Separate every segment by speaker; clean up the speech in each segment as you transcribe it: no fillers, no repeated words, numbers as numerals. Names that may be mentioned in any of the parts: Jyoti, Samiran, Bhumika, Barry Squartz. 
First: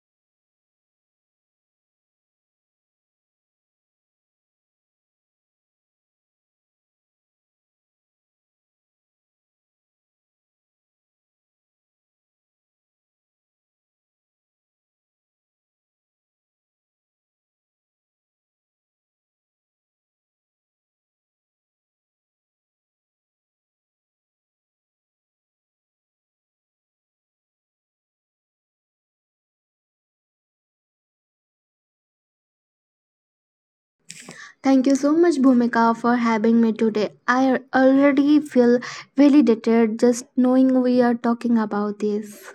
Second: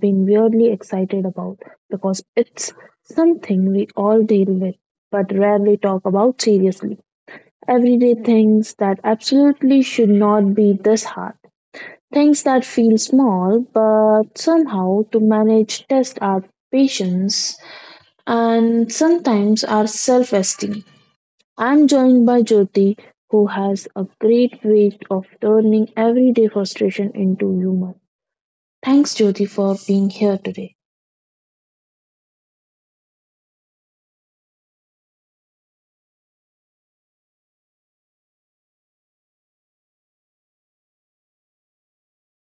Speaker 1: been weirdly excited about because it's something we all deal with but rarely talk about seriously. Everyday things that absolutely should not be this hard. Things that feel small but somehow to manage test our patience and sometimes our self esteem. I'm joined by Jyoti, who has a great way of turning everyday frustration into humor. Thanks, Jyoti, for being here today.
Speaker 2: Thank you so much, Bhumika, for having me today. I already feel validated just knowing we are talking about this.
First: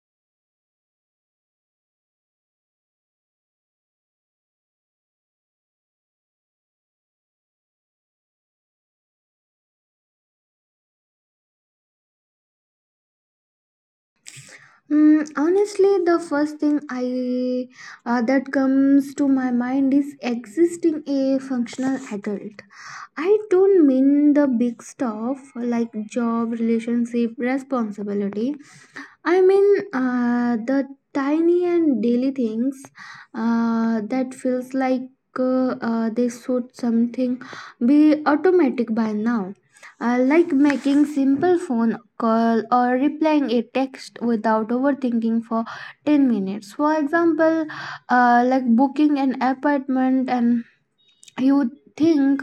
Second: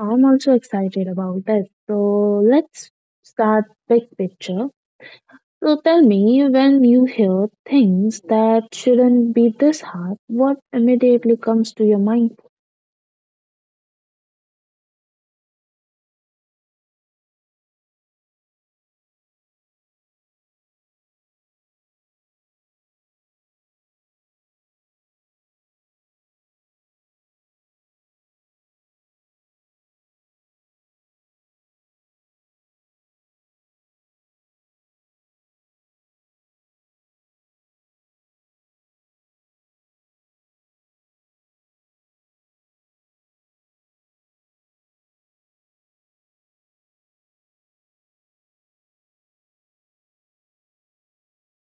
Speaker 1: I'm also excited about this. So let's start big picture. So tell me, when you hear things that shouldn't be this hard, what immediately comes to your mind?
Speaker 2: Mm, honestly, the first thing I that comes to my mind is existing a functional adult. I don't mean the big stuff like job, relationship, responsibility. I mean, the tiny and daily things that feels like they should something be automatic by now. Like making simple phone call or replying a text without overthinking for 10 minutes for example, like booking an apartment and you think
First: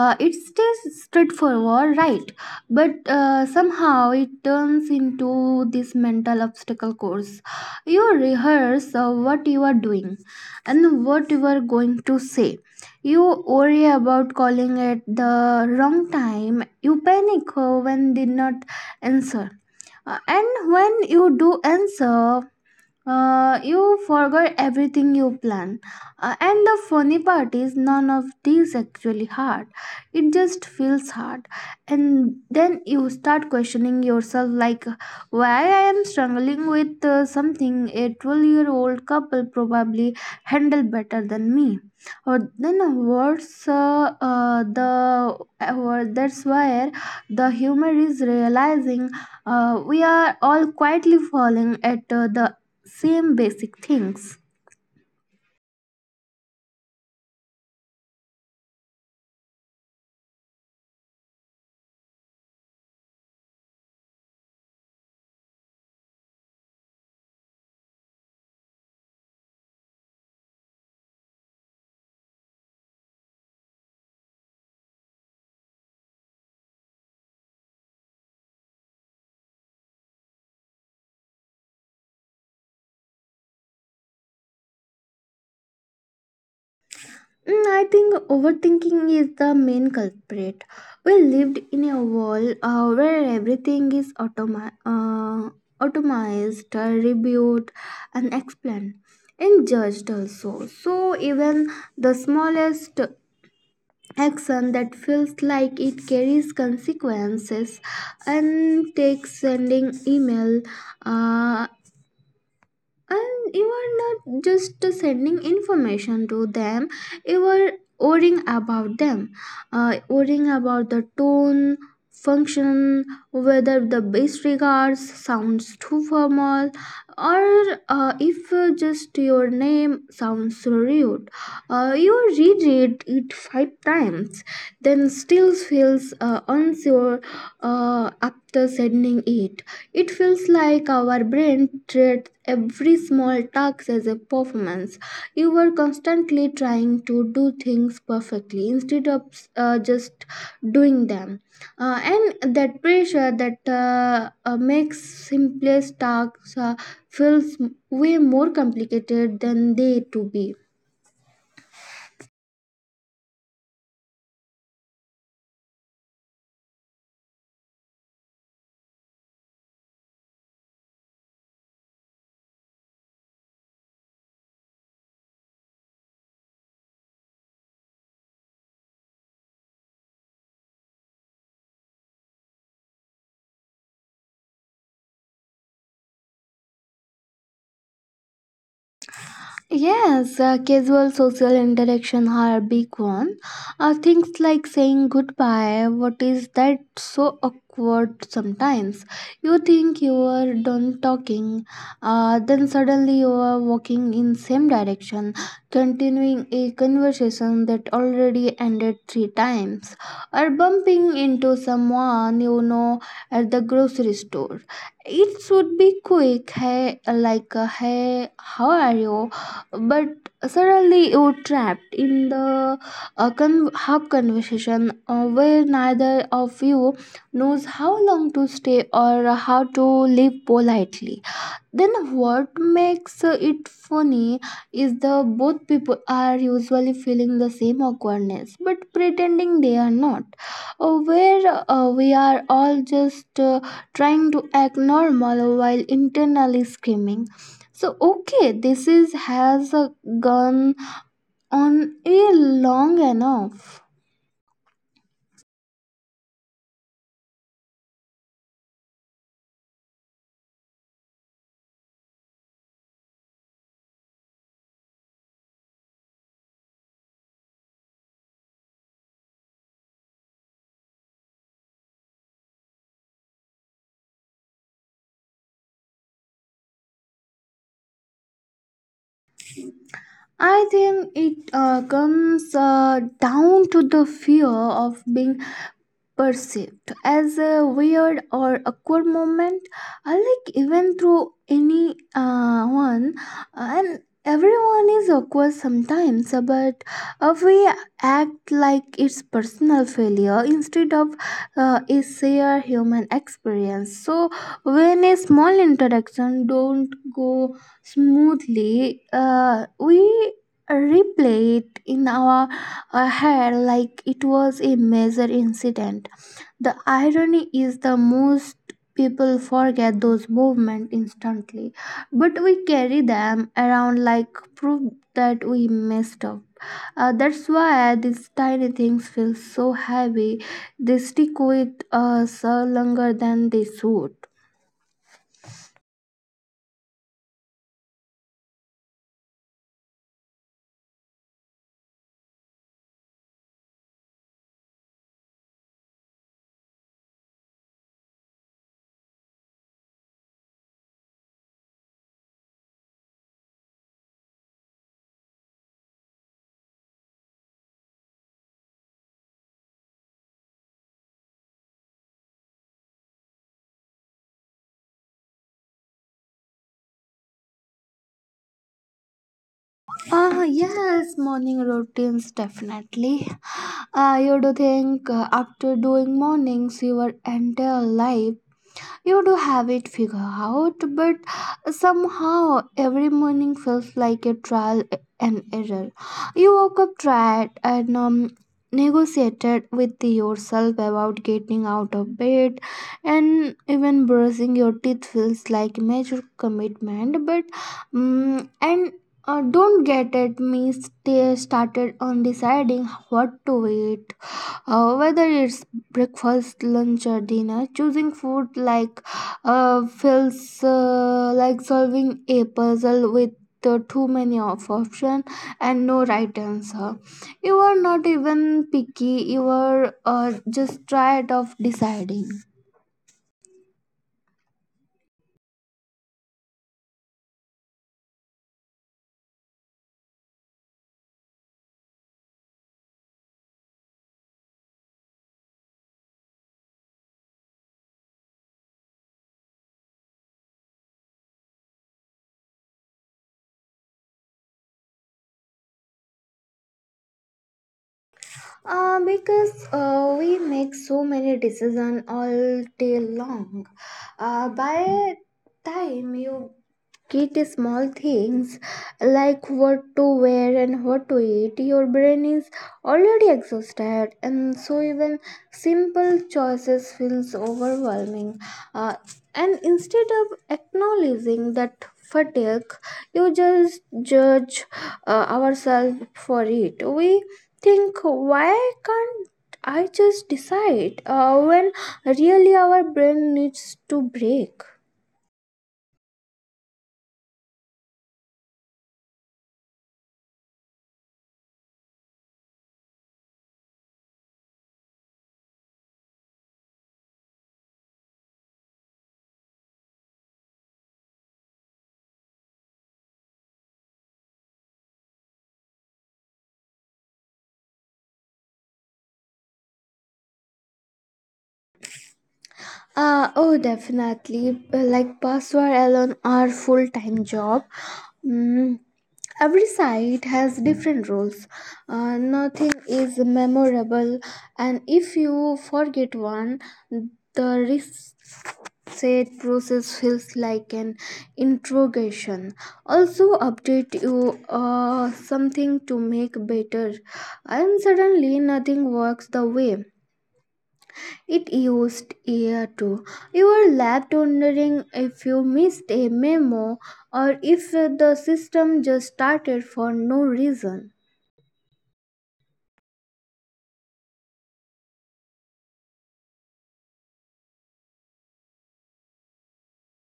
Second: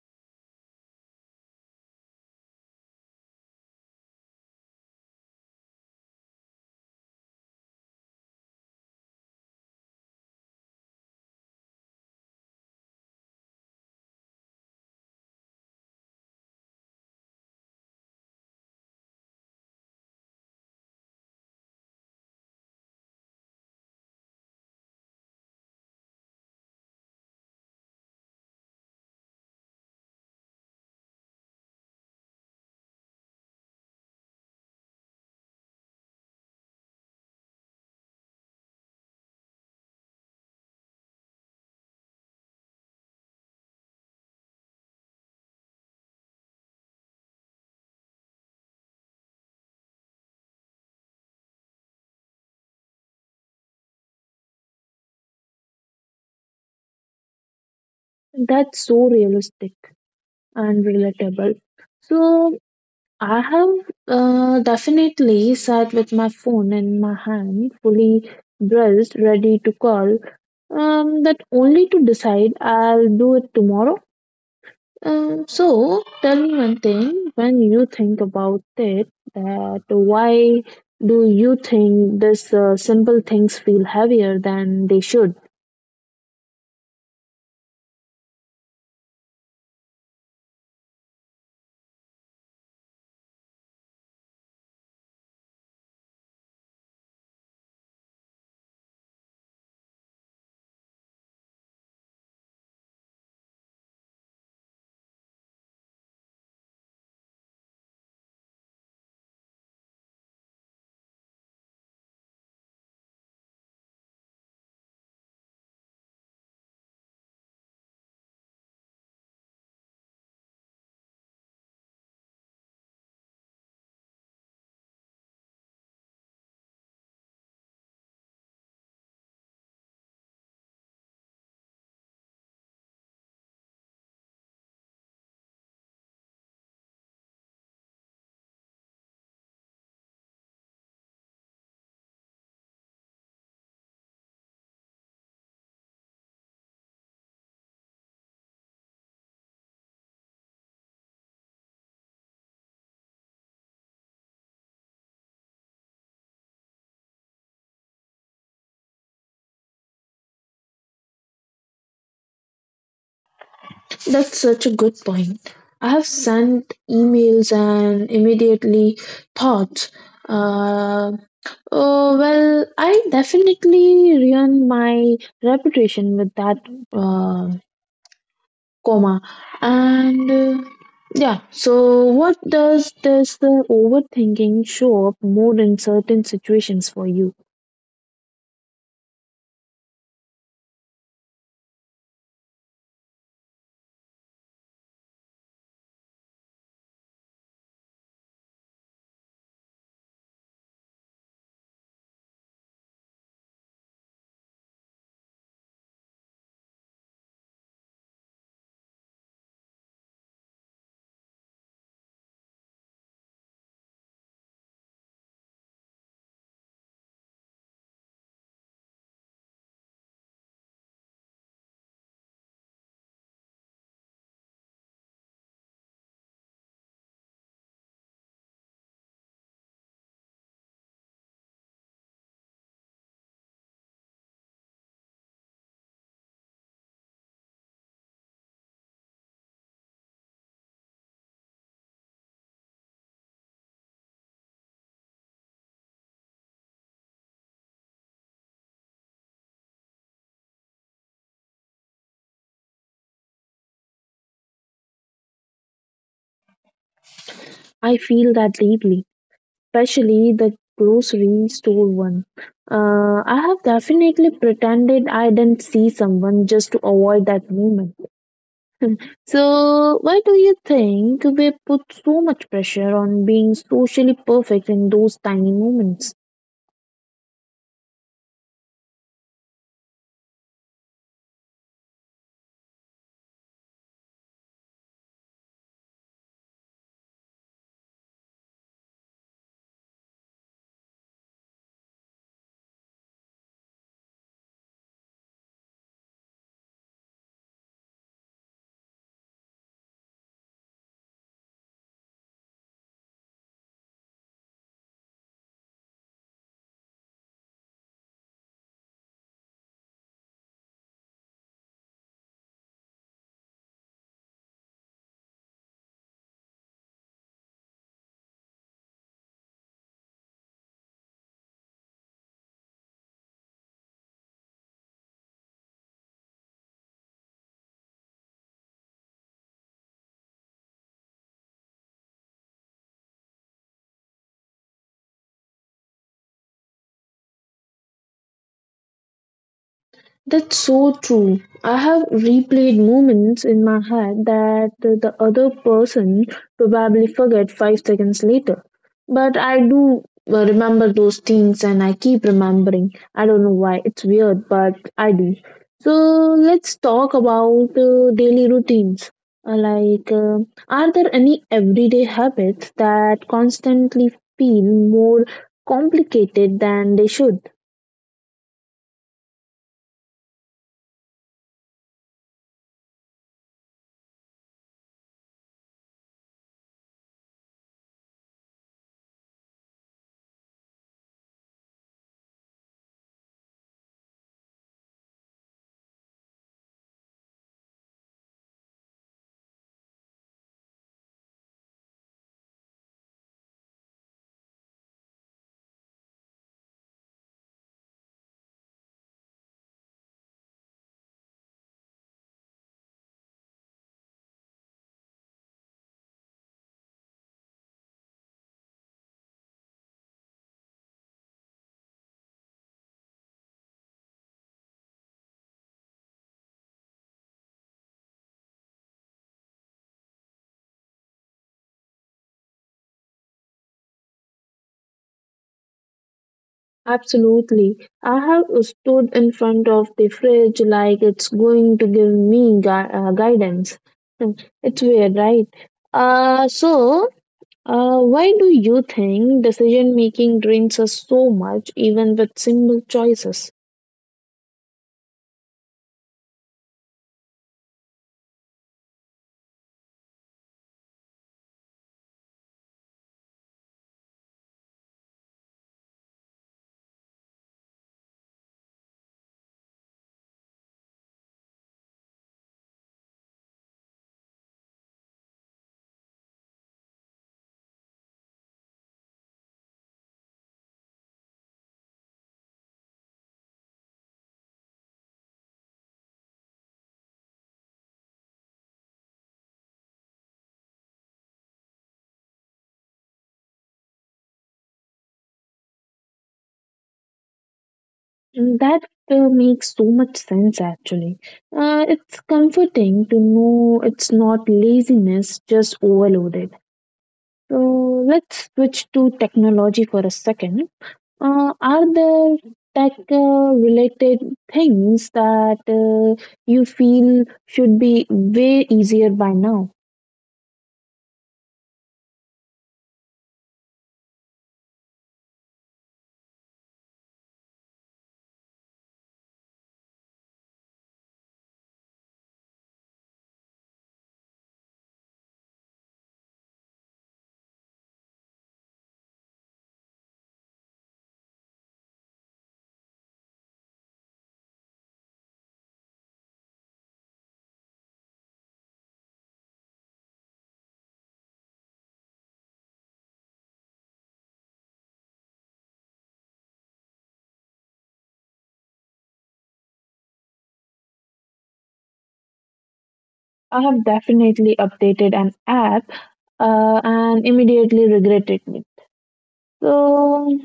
Speaker 2: it stays straightforward, right? But somehow it turns into this mental obstacle course. You rehearse what you are doing and what you are going to say. You worry about calling at the wrong time. You panic when did not answer. And when you do answer, you forgot everything you plan. And the funny part is, none of these actually hard. It just feels hard. And then you start questioning yourself, like, why I am struggling with something a 12-year-old couple probably handle better than me. Or then worse, the that's where the humor is realizing we are all quietly falling at the same basic things.
Speaker 1: That's so realistic and relatable. So I have definitely sat with my phone in my hand, fully dressed, ready to call, that only to decide I'll do it tomorrow. So tell me one thing when you think about it, that why do you think this simple things feel heavier than they should?
Speaker 2: Mm, I think overthinking is the main culprit. We lived in a world where everything is automized, reviewed, and explained, and judged also. So even the smallest action that feels like it carries consequences and takes sending email, uh, and you are not just sending information to them, you are worrying about them, worrying about the tone function, whether the base regards sounds too formal, or if just your name sounds rude. You reread it five times, then still feels unsure after sending it. It feels like our brain treats every small task as a performance. You are constantly trying to do things perfectly instead of just doing them. And that pressure that makes simplest tasks feels way more complicated than they to be.
Speaker 1: That's such a good point. I have sent emails and immediately thought. uh, well, I definitely ruined my reputation with that uh, coma. And yeah, so what does this overthinking show up more in certain situations for you?
Speaker 2: Yes, casual social interaction are a big one. Things like saying goodbye, what is that so awkward sometimes? You think you are done talking, then suddenly you are walking in same direction, continuing a conversation that already ended three times, or bumping into someone you know at the grocery store. It should be quick, hey, like hey, how are you? But suddenly you're trapped in the half conversation, where neither of you knows how long to stay or how to leave politely. Then what makes it funny is the both people are usually feeling the same awkwardness but pretending they are not. Where we are all just trying to act normal while internally screaming. So okay, this is has a gone on a long enough.
Speaker 1: I feel that deeply, especially the grocery store one. I have definitely pretended I didn't see someone just to avoid that moment. So, why do you think we put so much pressure on being socially perfect in those tiny moments?
Speaker 2: I think it comes down to the fear of being perceived as a weird or awkward moment. I like even through any one and everyone is awkward sometimes, but we act like it's personal failure instead of a shared human experience. So when a small interaction don't go smoothly, we replay it in our head like it was a major incident. The irony is the most people forget those movements instantly, but we carry them around like proof that we messed up. That's why these tiny things feel so heavy. They stick with us longer than they should.
Speaker 1: That's so true. I have replayed moments in my head that the other person probably forget 5 seconds later. But I do remember those things and I keep remembering. I don't know why, it's weird, but I do. So let's talk about daily routines. Like, are there any everyday habits that constantly feel more complicated than they should?
Speaker 2: Yes, morning routines definitely. You do think after doing mornings, your entire life you do have it figured out, but somehow every morning feels like a trial and error. You woke up tired and negotiated with yourself about getting out of bed, and even brushing your teeth feels like major commitment. But and don't get at me. Stay started on deciding what to eat. Whether it's breakfast, lunch, or dinner, choosing food like feels like solving a puzzle with too many of options and no right answer. You are not even picky. You are just tired of deciding.
Speaker 1: Absolutely. I have stood in front of the fridge like it's going to give me guidance. Hmm, it's weird, right? So, why do you think decision making drains us so much, even with simple choices?
Speaker 2: Because we make so many decisions all day long. By time you get small things like what to wear and what to eat. Your brain is already exhausted, and so even simple choices feels overwhelming. Uh, and instead of acknowledging that fatigue, you just judge ourselves for it. We think, why can't I just decide? When really our brain needs to break.
Speaker 1: Mm, that makes so much sense, actually. It's comforting to know it's not laziness, just overloaded. So, let's switch to technology for a second. Are there tech related things that you feel should be way easier by now?
Speaker 2: Oh, definitely. Like password alone are full time job. Mm, every site has different rules. Nothing is memorable, and if you forget one, the reset process feels like an interrogation. Also, update you something to make better, and suddenly nothing works the way it used ear too. You were left wondering if you missed a memo or if the system just started for no reason.
Speaker 1: I have definitely updated an app and immediately regretted it. So,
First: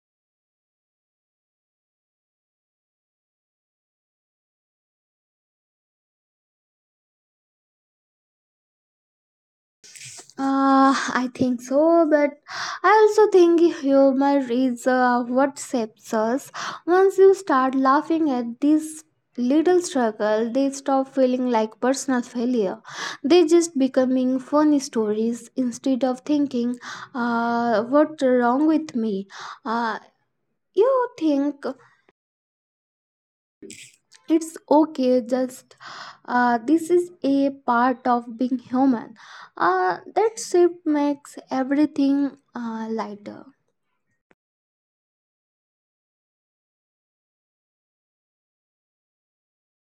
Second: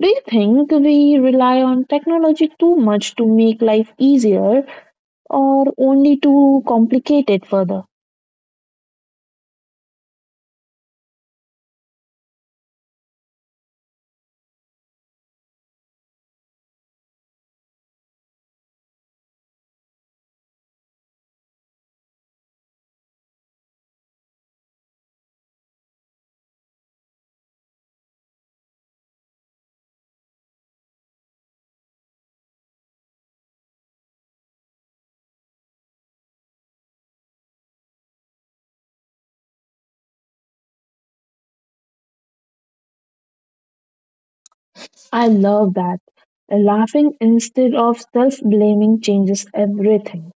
Speaker 1: do you think we rely on technology too much to make life easier or only to complicate it further?
Speaker 2: I think so, but I also think humor is what saves us. Once you start laughing at this little struggle, they stop feeling like personal failure. They just becoming funny stories instead of thinking, what's wrong with me? Uh, you think it's okay. Just this is a part of being human, that shift makes everything lighter.
Speaker 1: I love that. Laughing instead of self blaming changes everything.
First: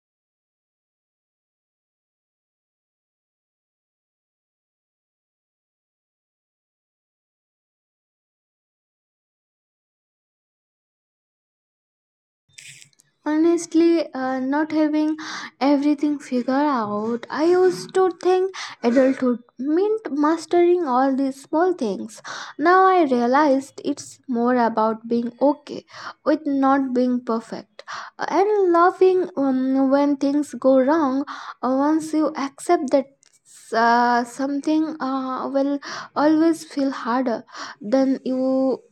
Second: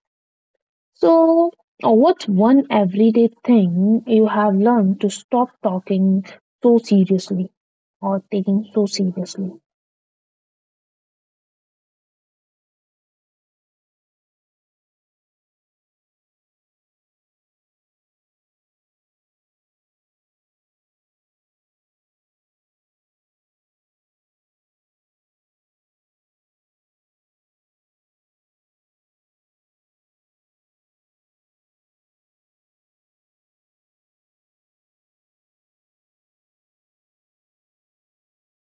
Speaker 1: So, what's one everyday thing you have learned to stop talking so seriously or taking so seriously?
Speaker 2: Honestly, not having everything figured out, I used to think adulthood meant mastering all these small things. Now I realized it's more about being okay with not being perfect and loving when things go wrong. Once you accept that something will always feel harder than you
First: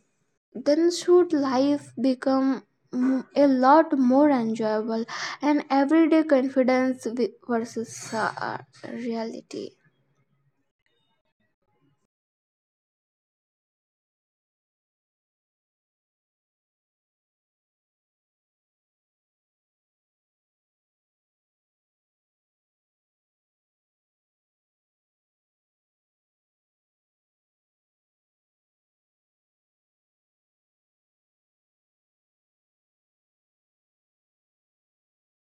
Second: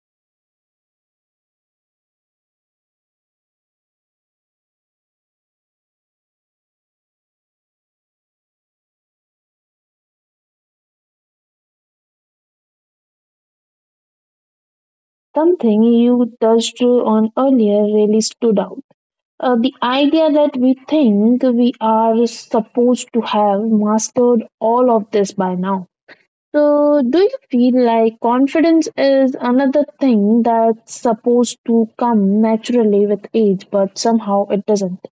Speaker 2: then should life become a lot more enjoyable, and everyday confidence versus reality.
Speaker 1: Something you touched on earlier really stood out. The idea that we think we are supposed to have mastered all of this by now. So, do you feel like confidence is another thing that's supposed to come naturally with age, but somehow it doesn't?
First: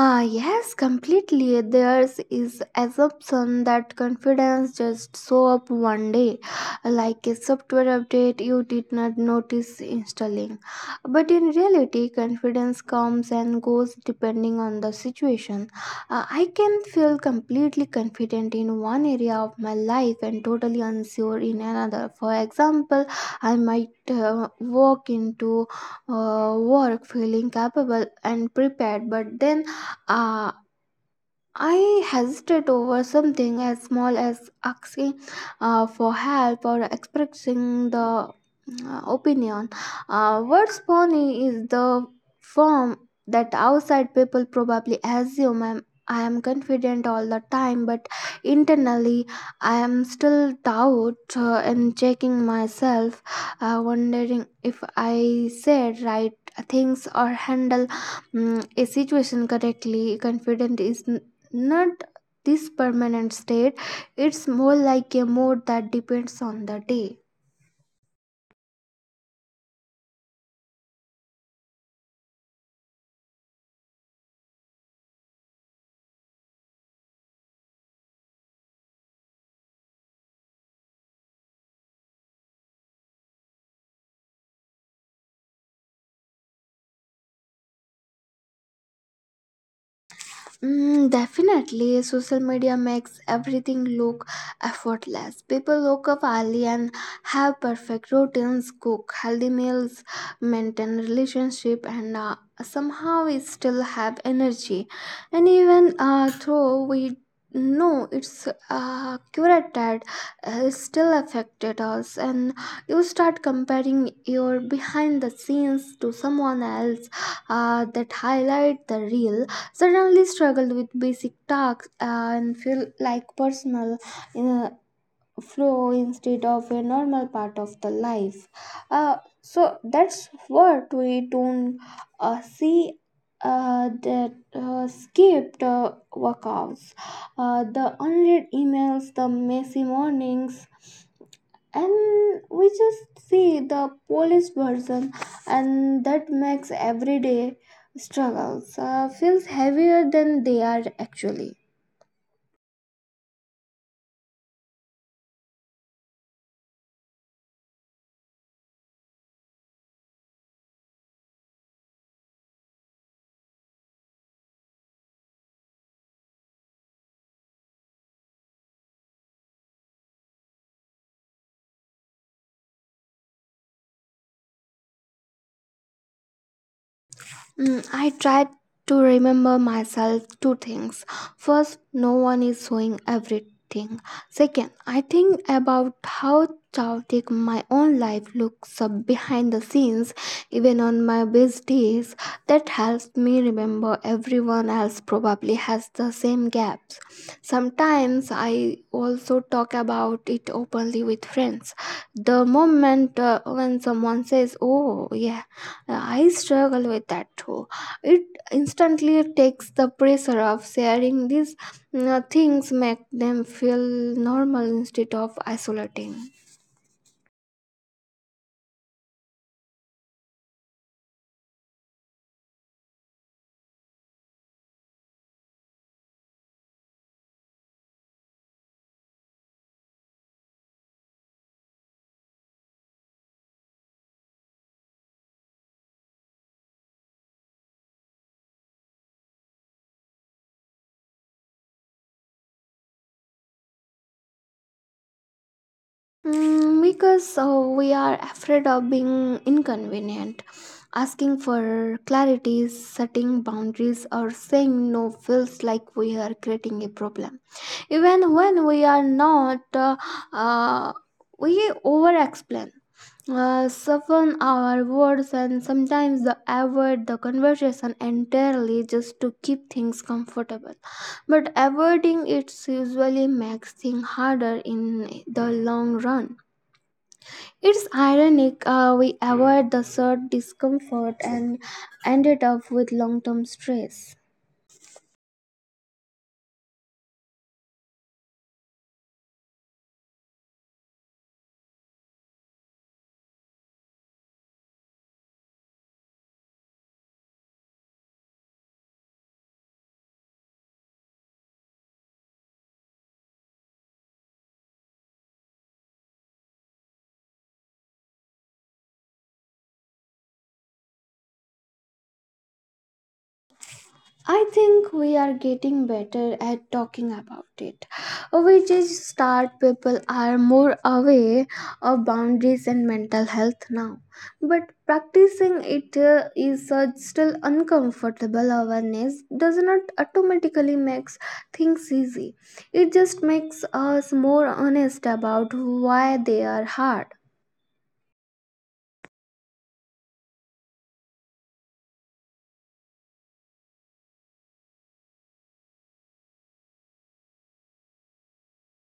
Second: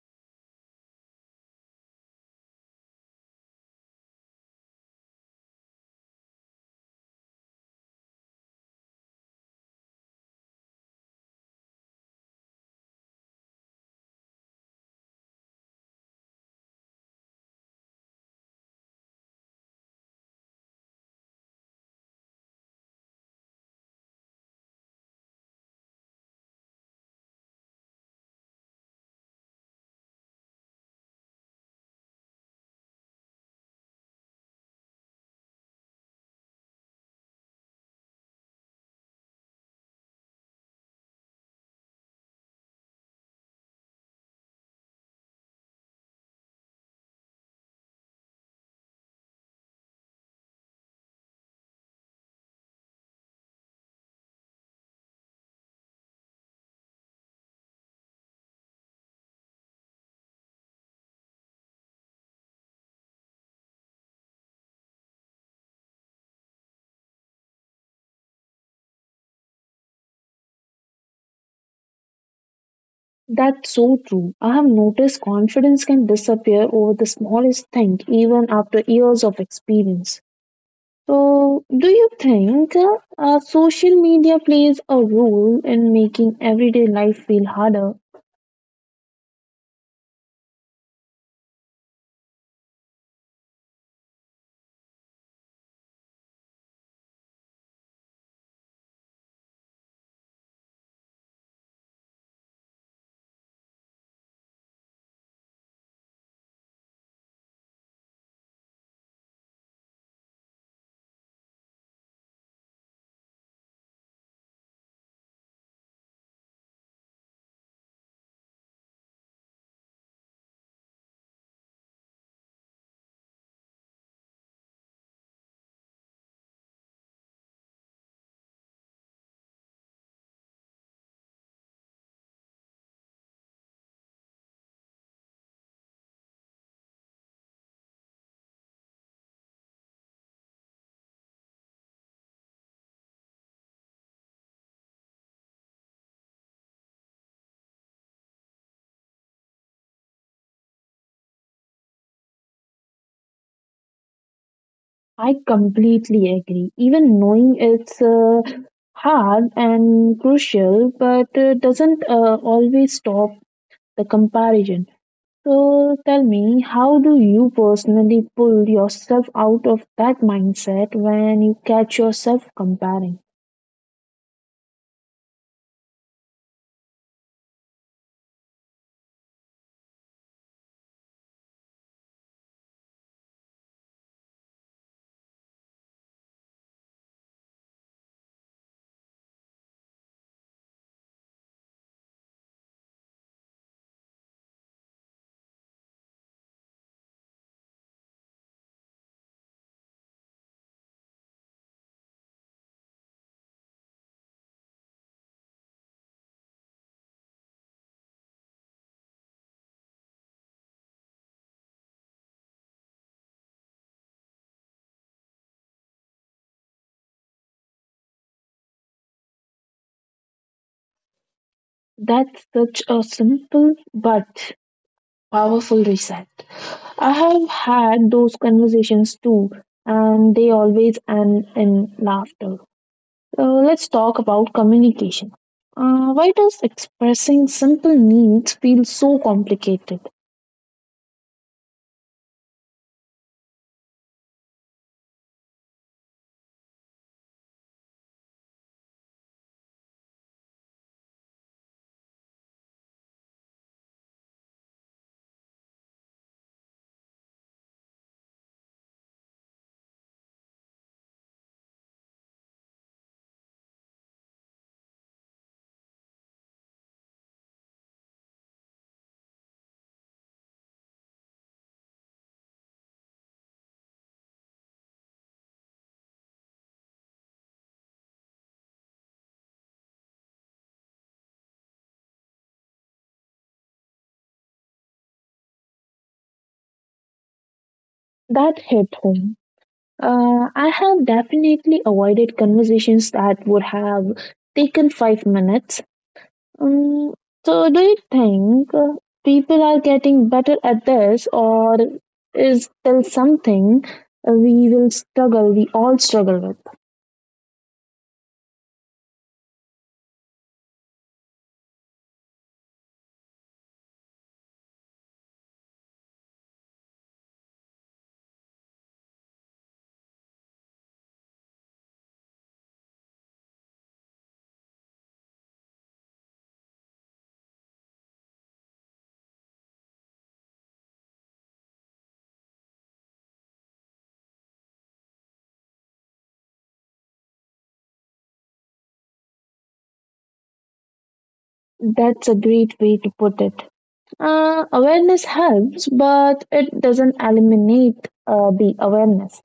Speaker 2: Ah, yes, completely. There's is assumption that confidence just show up one day, like a software update you did not notice installing. But in reality, confidence comes and goes depending on the situation. I can feel completely confident in one area of my life and totally unsure in another. For example, I might walk into work feeling capable and prepared, but then 啊 I hesitate over something as small as asking for help or expressing the opinion. What's funny is the form that outside people probably assume I am confident all the time, but internally I am still doubt and checking myself, wondering if I said right things or handle mm, a situation correctly. Confident is not this permanent state. It's more like a mode that depends on the day.
Speaker 1: That's so true. I have noticed confidence can disappear over the smallest thing, even after years of experience. So, do you think social media plays a role in making everyday life feel harder?
Speaker 2: Mm, definitely, social media makes everything look effortless. People wake up early and have perfect routines, cook healthy meals, maintain relationship, and somehow we still have energy. And even though we know it's curated, it still affected us. And you start comparing your behind the scenes to someone else that highlight the real suddenly struggled with basic tasks and feel like personal uh, flow instead of a normal part of the life. So that's what we don't see that skipped workouts, the unread emails, the messy mornings, and we just see the polished version, and that makes everyday struggles feels heavier than they are actually.
Speaker 1: I completely agree. Even knowing it's hard and crucial, but doesn't always stop the comparison. So tell me, how do you personally pull yourself out of that mindset when you catch yourself comparing?
Speaker 2: Mm, I tried to remember myself two things. First, no one is showing everything. Second, I think about how chaotic my own life looks up behind the scenes, even on my best days. That helps me remember everyone else probably has the same gaps. Sometimes I also talk about it openly with friends. The moment when someone says, "Oh, yeah, I struggle with that too." It instantly takes the pressure of sharing these things, make them feel normal instead of isolating.
Speaker 1: That's such a simple but powerful reset. I have had those conversations too, and they always end in laughter. So let's talk about communication. Why does expressing simple needs feel so complicated?
Speaker 2: Mm, because we are afraid of being inconvenient. Asking for clarity, setting boundaries, or saying no feels like we are creating a problem. Even when we are not, uh, we over explain, soften our words, and sometimes the avoid the conversation entirely just to keep things comfortable. But avoiding it usually makes things harder in the long run. It's ironic, we avoid the short discomfort and ended up with long-term stress.
Speaker 1: That hit home. I have definitely avoided conversations that would have taken 5 minutes. Um, so, do you think people are getting better at this, or is there something we all struggle with?
Speaker 2: I think we are getting better at talking about it, which is start. People are more aware of boundaries and mental health now. But practicing it is such still uncomfortable. Awareness does not automatically makes things easy. It just makes us more honest about why they are hard.
Speaker 1: That's a great way to put it. Awareness helps, but it doesn't eliminate the awareness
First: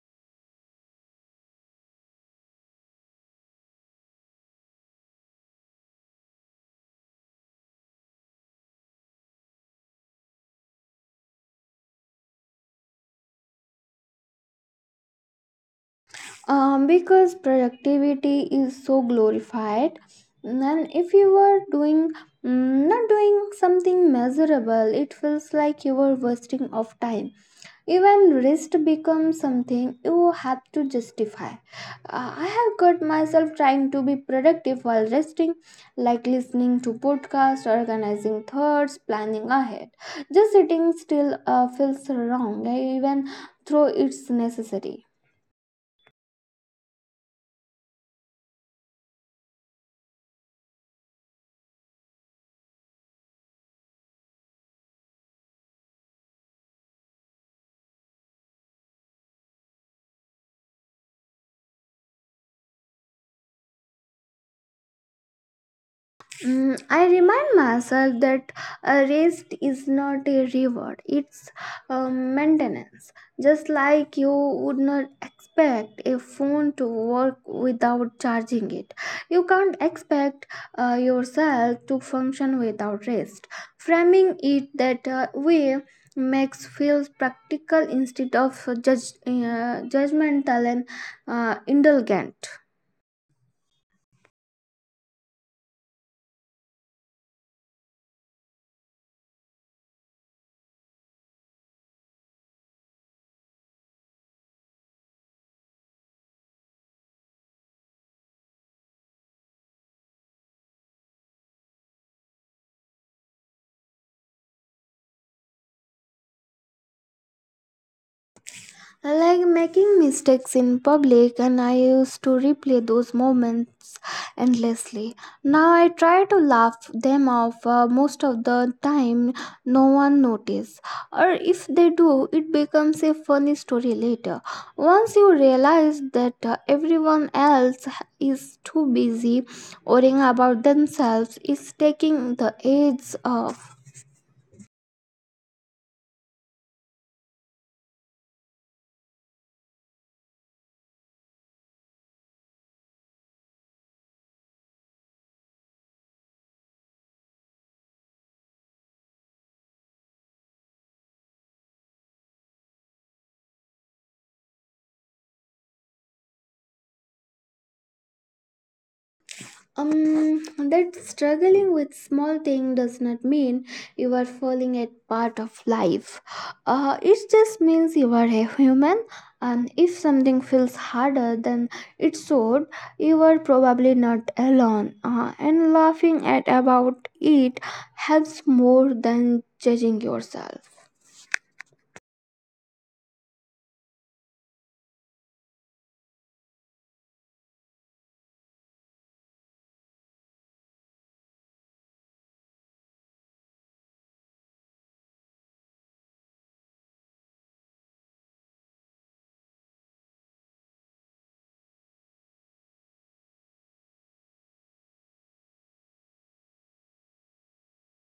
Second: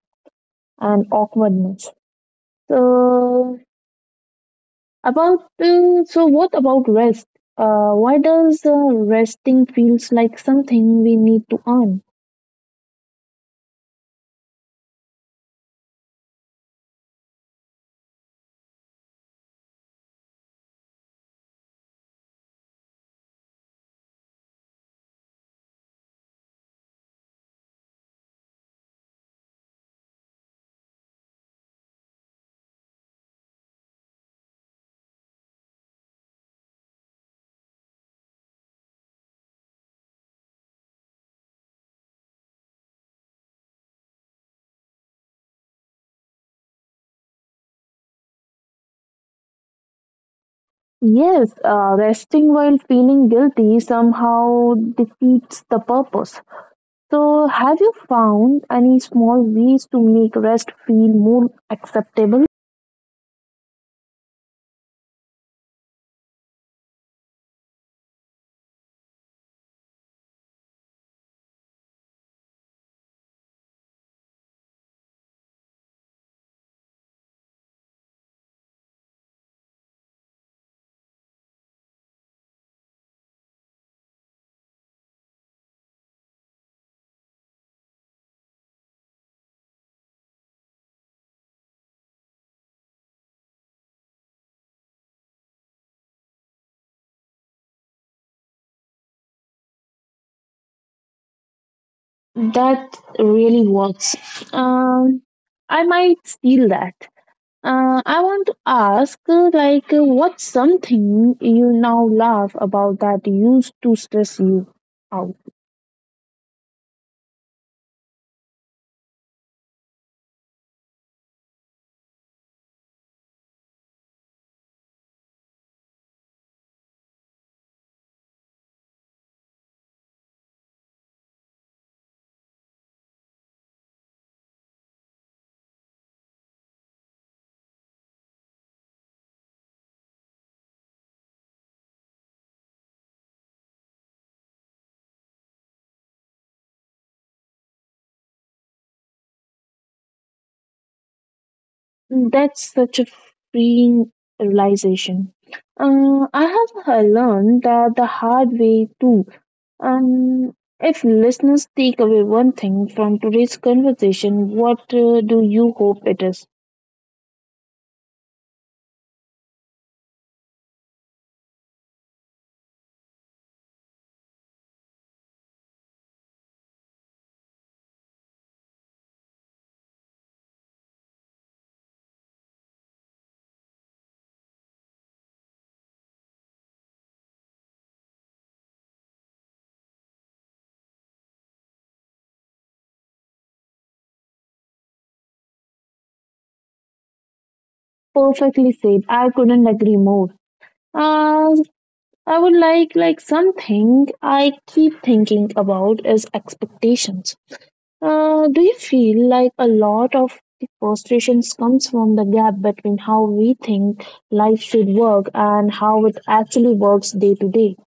Speaker 1: and awkwardness. So, About so what about rest? Why does resting feels like something we need to earn?
Speaker 2: Because productivity is so glorified, and if you were doing not doing something measurable, it feels like you were wasting of time. Even rest becomes something you have to justify. I have got myself trying to be productive while resting, like listening to podcasts, organizing thoughts, planning ahead. Just sitting still feels wrong even though it's necessary.
Speaker 1: Yes, resting while feeling guilty somehow defeats the purpose. So, have you found any small ways to make rest feel more acceptable?
Speaker 2: I remind myself that a rest is not a reward, it's maintenance. Just like you would not expect a phone to work without charging it, you can't expect yourself to function without rest. Framing it that way makes feels practical instead of judgmental and indulgent.
Speaker 1: That really works. Um, I might steal that. I want to ask, what's something you now love about that used to stress you out?
Speaker 2: I like making mistakes in public, and I used to replay those moments endlessly. Now I try to laugh them off, most of the time, no one notices. Or if they do, it becomes a funny story later. Once you realize that everyone else is too busy worrying about themselves, is taking the edge off.
Speaker 1: That's such a freeing realization. I have learned that the hard way too. Um, if listeners take away one thing from today's conversation, what do you hope it is?
Speaker 2: Um, that struggling with small thing does not mean you are failing at part of life. It just means you are a human, and if something feels harder than it should, you are probably not alone. And laughing at about it helps more than judging yourself.
Speaker 1: Perfectly said. I couldn't agree more. Uh, I would like something I keep thinking about is expectations. Do you feel like a lot of the frustrations comes from the gap between how we think life should work and how it actually works day to day?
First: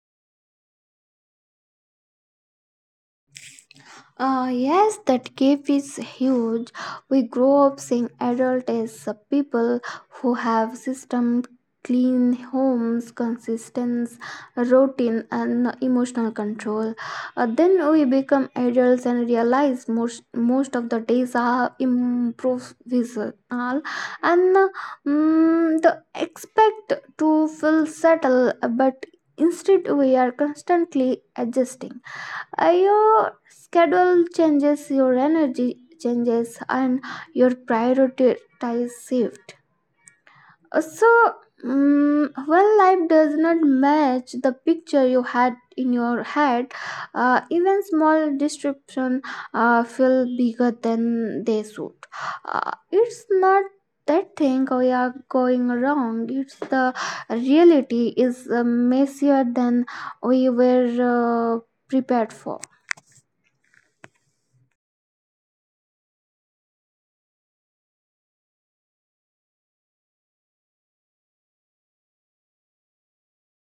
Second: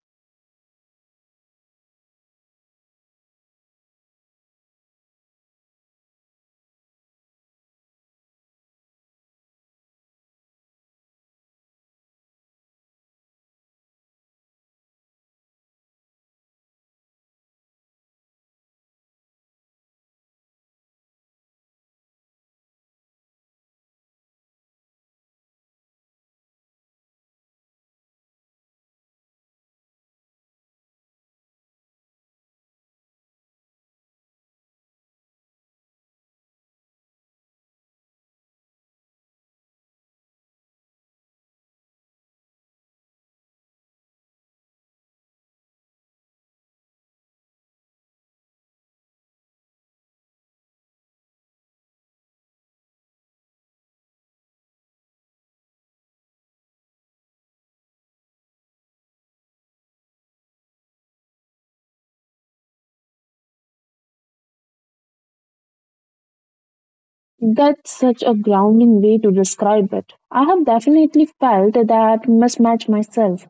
Speaker 2: Yes, that gap is huge. We grow up seeing adult as people who have system, clean homes, consistency, routine, and no emotional control. Then we become adults and realize most of the days are improvisational, and the expect to feel settled, but instead we are constantly adjusting. Your schedule changes, your energy changes, and your priorities shift. So, when life does not match the picture you had in your head, even small disruption feel bigger than they should. It's not that thing we are going wrong. It's the reality is messier than we were prepared for.
Speaker 1: That's such a grounding way to describe it. I have definitely felt that mismatch myself.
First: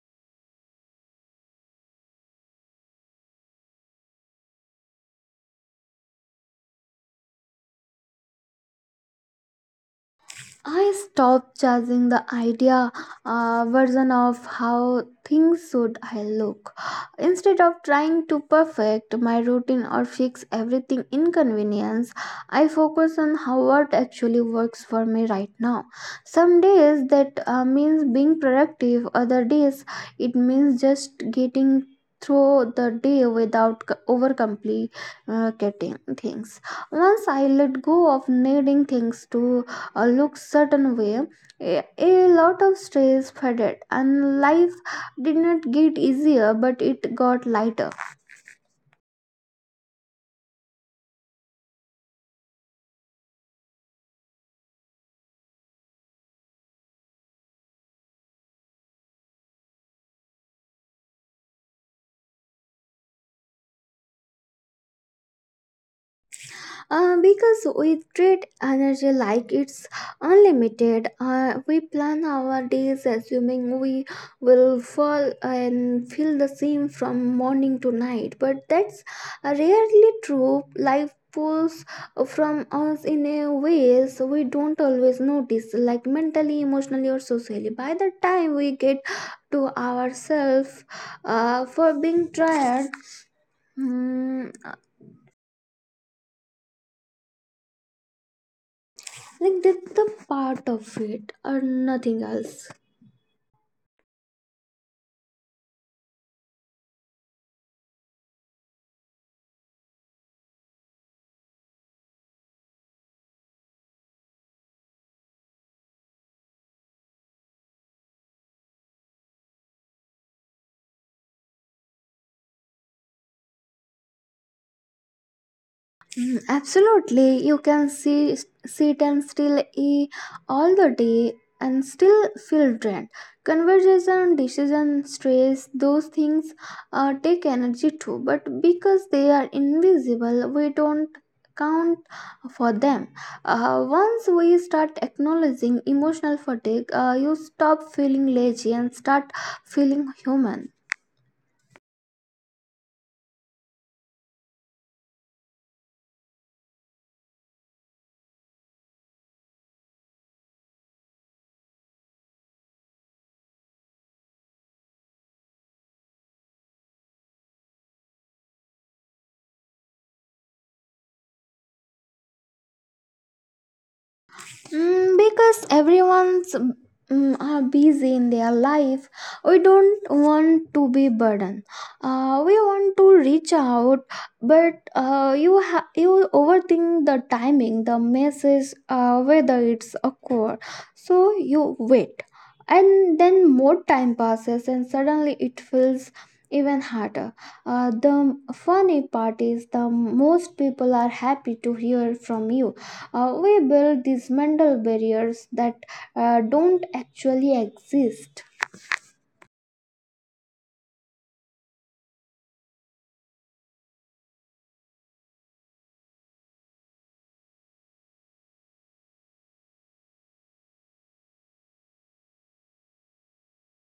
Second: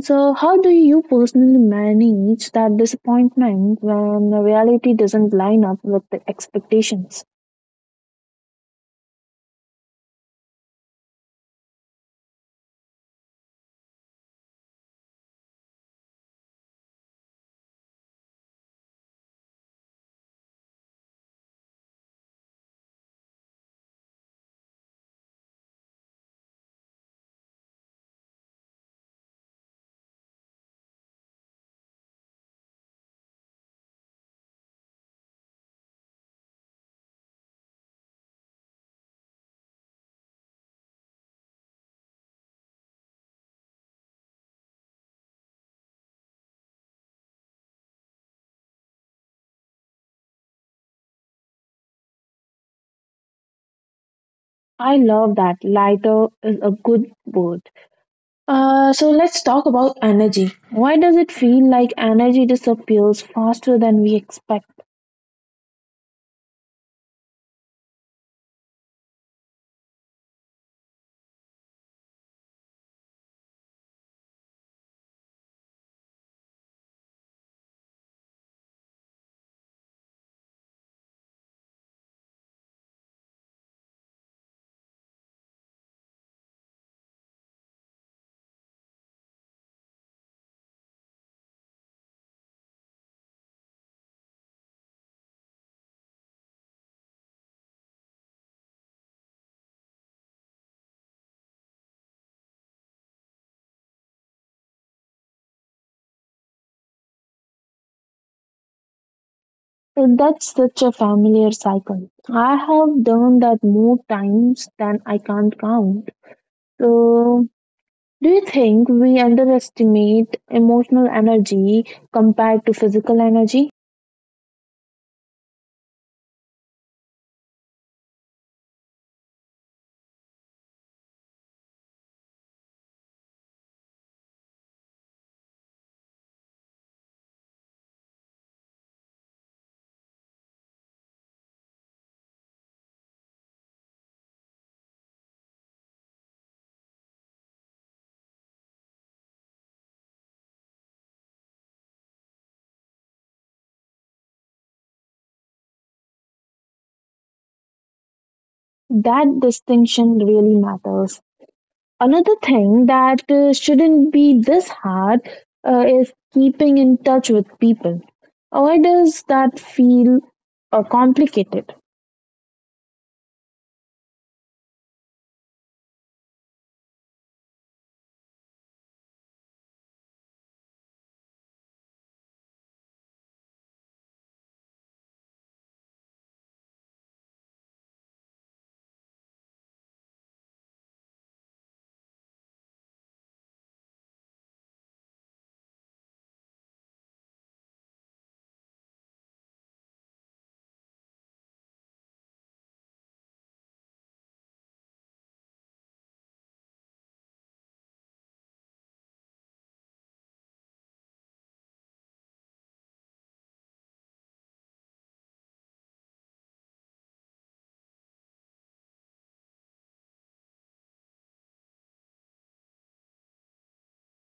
Speaker 1: So, how do you personally manage that disappointment when the reality doesn't line up with the expectations?
Speaker 2: I stopped chasing the idea version of how things should I look. Instead of trying to perfect my routine or fix everything inconvenience, I focus on how what actually works for me right now. Some days that means being productive, other days it means just getting through the day without over complicating things. Once I let go of needing things to look certain way, a lot of stress faded and life did not get easier, but it got lighter.
Speaker 1: I love that. Lighter is a good word. So let's talk about energy. Why does it feel like energy disappears faster than we expect?
Speaker 2: Because we treat energy like it's unlimited, we plan our days assuming we will fall and feel the same from morning to night. But that's rarely true. Life pulls from us in a ways we don't always notice, like mentally, emotionally, or socially. By the time we get to ourselves for being tired, Mm, like that's the part of it or nothing else.
Speaker 1: So that's such a familiar cycle. I have done that more times than I can't count. So, do you think we underestimate emotional energy compared to physical energy?
Speaker 2: Mm, absolutely. You can see, sit and still eat all the day and still feel drained. Conversation, decision, stress, those things take energy too, but because they are invisible, we don't count for them. Once we start acknowledging emotional fatigue, you stop feeling lazy and start feeling human.
Speaker 1: That distinction really matters. Another thing that shouldn't be this hard is keeping in touch with people. Why does that feel complicated?
Speaker 2: Mm, because everyone's are busy in their life, we don't want to be burden. We want to reach out, but you overthink the timing, the message, whether it's awkward. So you wait, and then more time passes, and suddenly it feels even harder. The funny part is the most people are happy to hear from you. We build these mental barriers that don't actually exist.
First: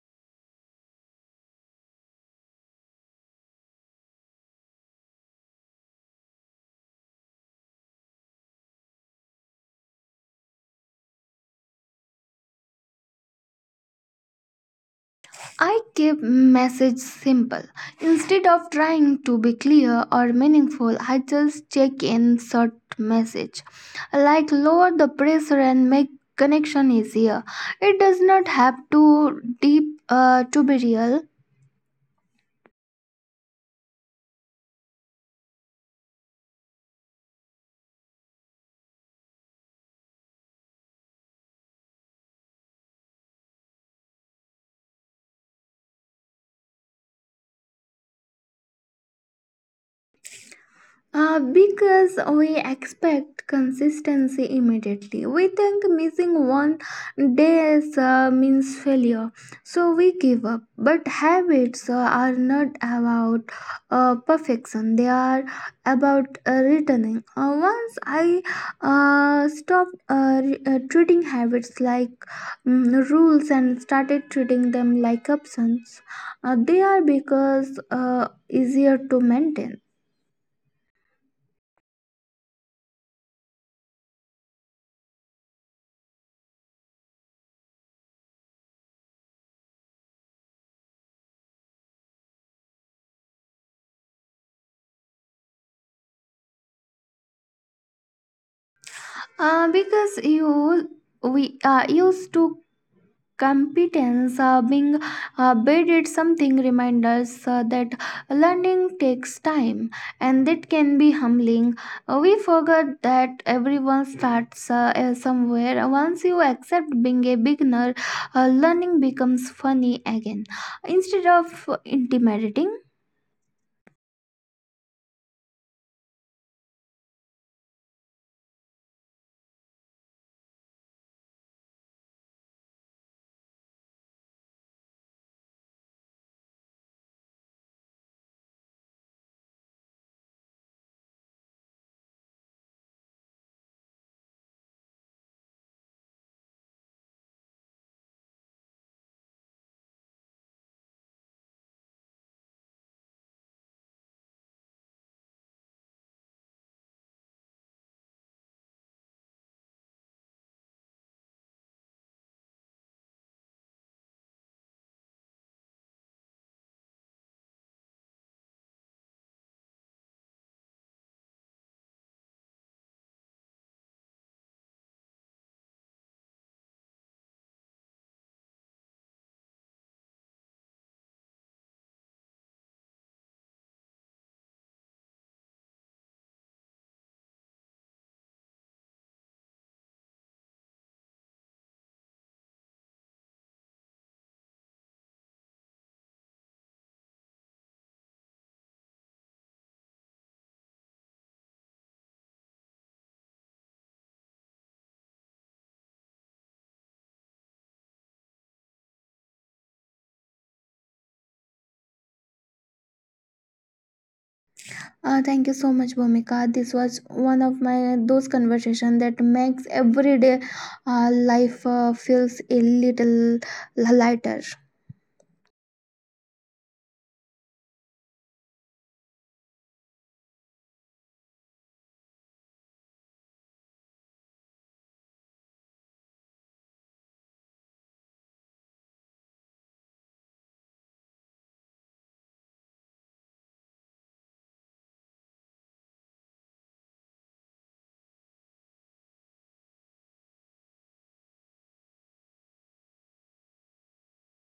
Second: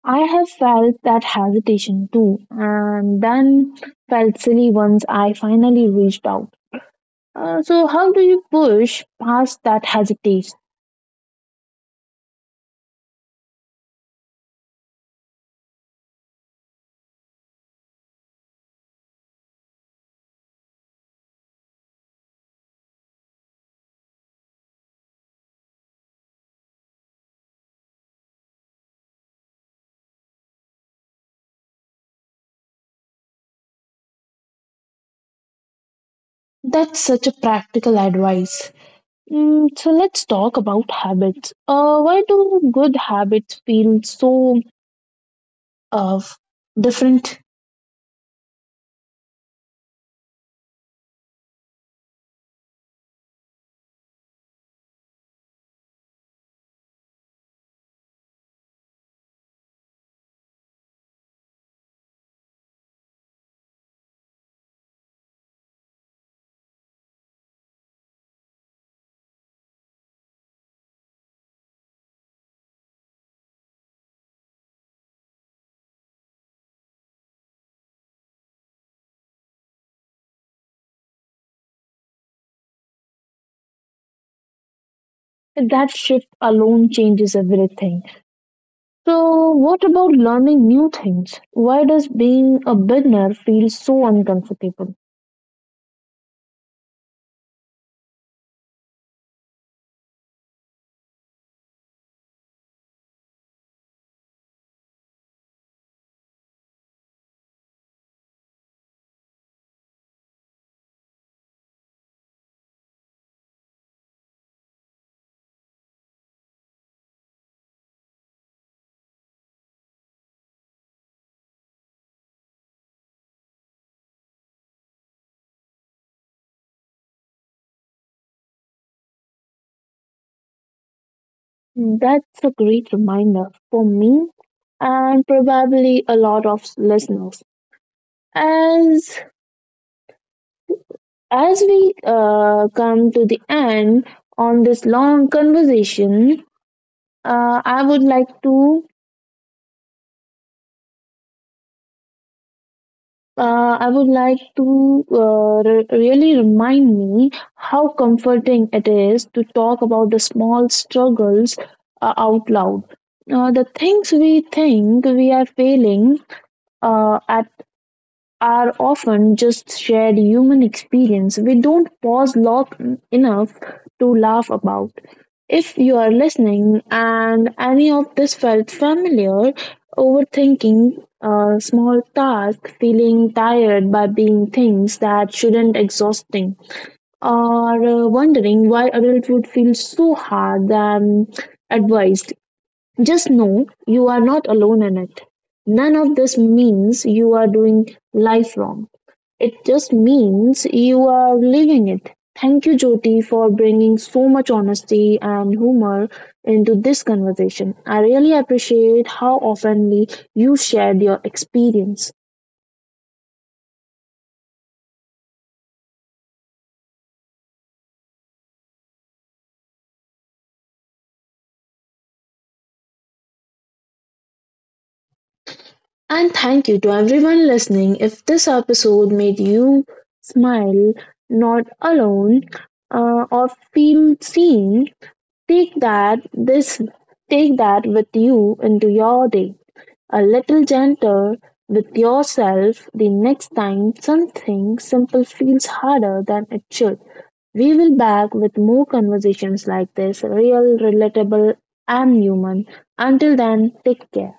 Speaker 1: I have felt that hesitation too, and then felt silly once I finally reached out. So, how do you push past that hesitation?
Speaker 2: I keep message simple. Instead of trying to be clear or meaningful, I just check in short message. I like lower the pressure and make connection easier. It does not have to deep to be real.
Speaker 1: That's such a practical advice. Mm, so, let's talk about habits. Why do good habits feel so uh, different?
Speaker 2: Because we expect consistency immediately. We think missing one day is, means failure, so we give up. But habits are not about perfection, they are about returning. Once I stopped treating habits like rules and started treating them like options, they are because easier to maintain.
Speaker 1: That shift alone changes everything. So, what about learning new things? Why does being a beginner feel so uncomfortable?
Speaker 2: Because you we used to competence being bid something reminders that learning takes time, and that can be humbling. We forgot that everyone starts somewhere. Once you accept being a beginner, learning becomes funny again instead of intimidating.
Speaker 1: That's a great reminder for me and probably a lot of listeners. As as we come to the end on this long conversation, uh, I would like to I would like to really remind me how comforting it is to talk about the small struggles out loud. The things we think we are failing at are often just shared human experience. We don't pause long enough to laugh about. If you are listening and any of this felt familiar, overthinking a small task, feeling tired by being things that shouldn't exhausting, or wondering why adulthood feels so hard than advised, just know you are not alone in it. None of this means you are doing life wrong. It just means you are living it. Thank you, Jyoti, for bringing so much honesty and humor into this conversation. I really appreciate how oftenly you shared your experience.
Speaker 2: Thank you so much, Bhumika. This was one of my those conversation that makes everyday life feels a little lighter.
Speaker 1: And thank you to everyone listening. If this episode made you smile, not alone, or feel seen, take that this take that with you into your day. A little gentle with yourself the next time something simple feels harder than it should. We will back with more conversations like this, real, relatable, and human. Until then, take care.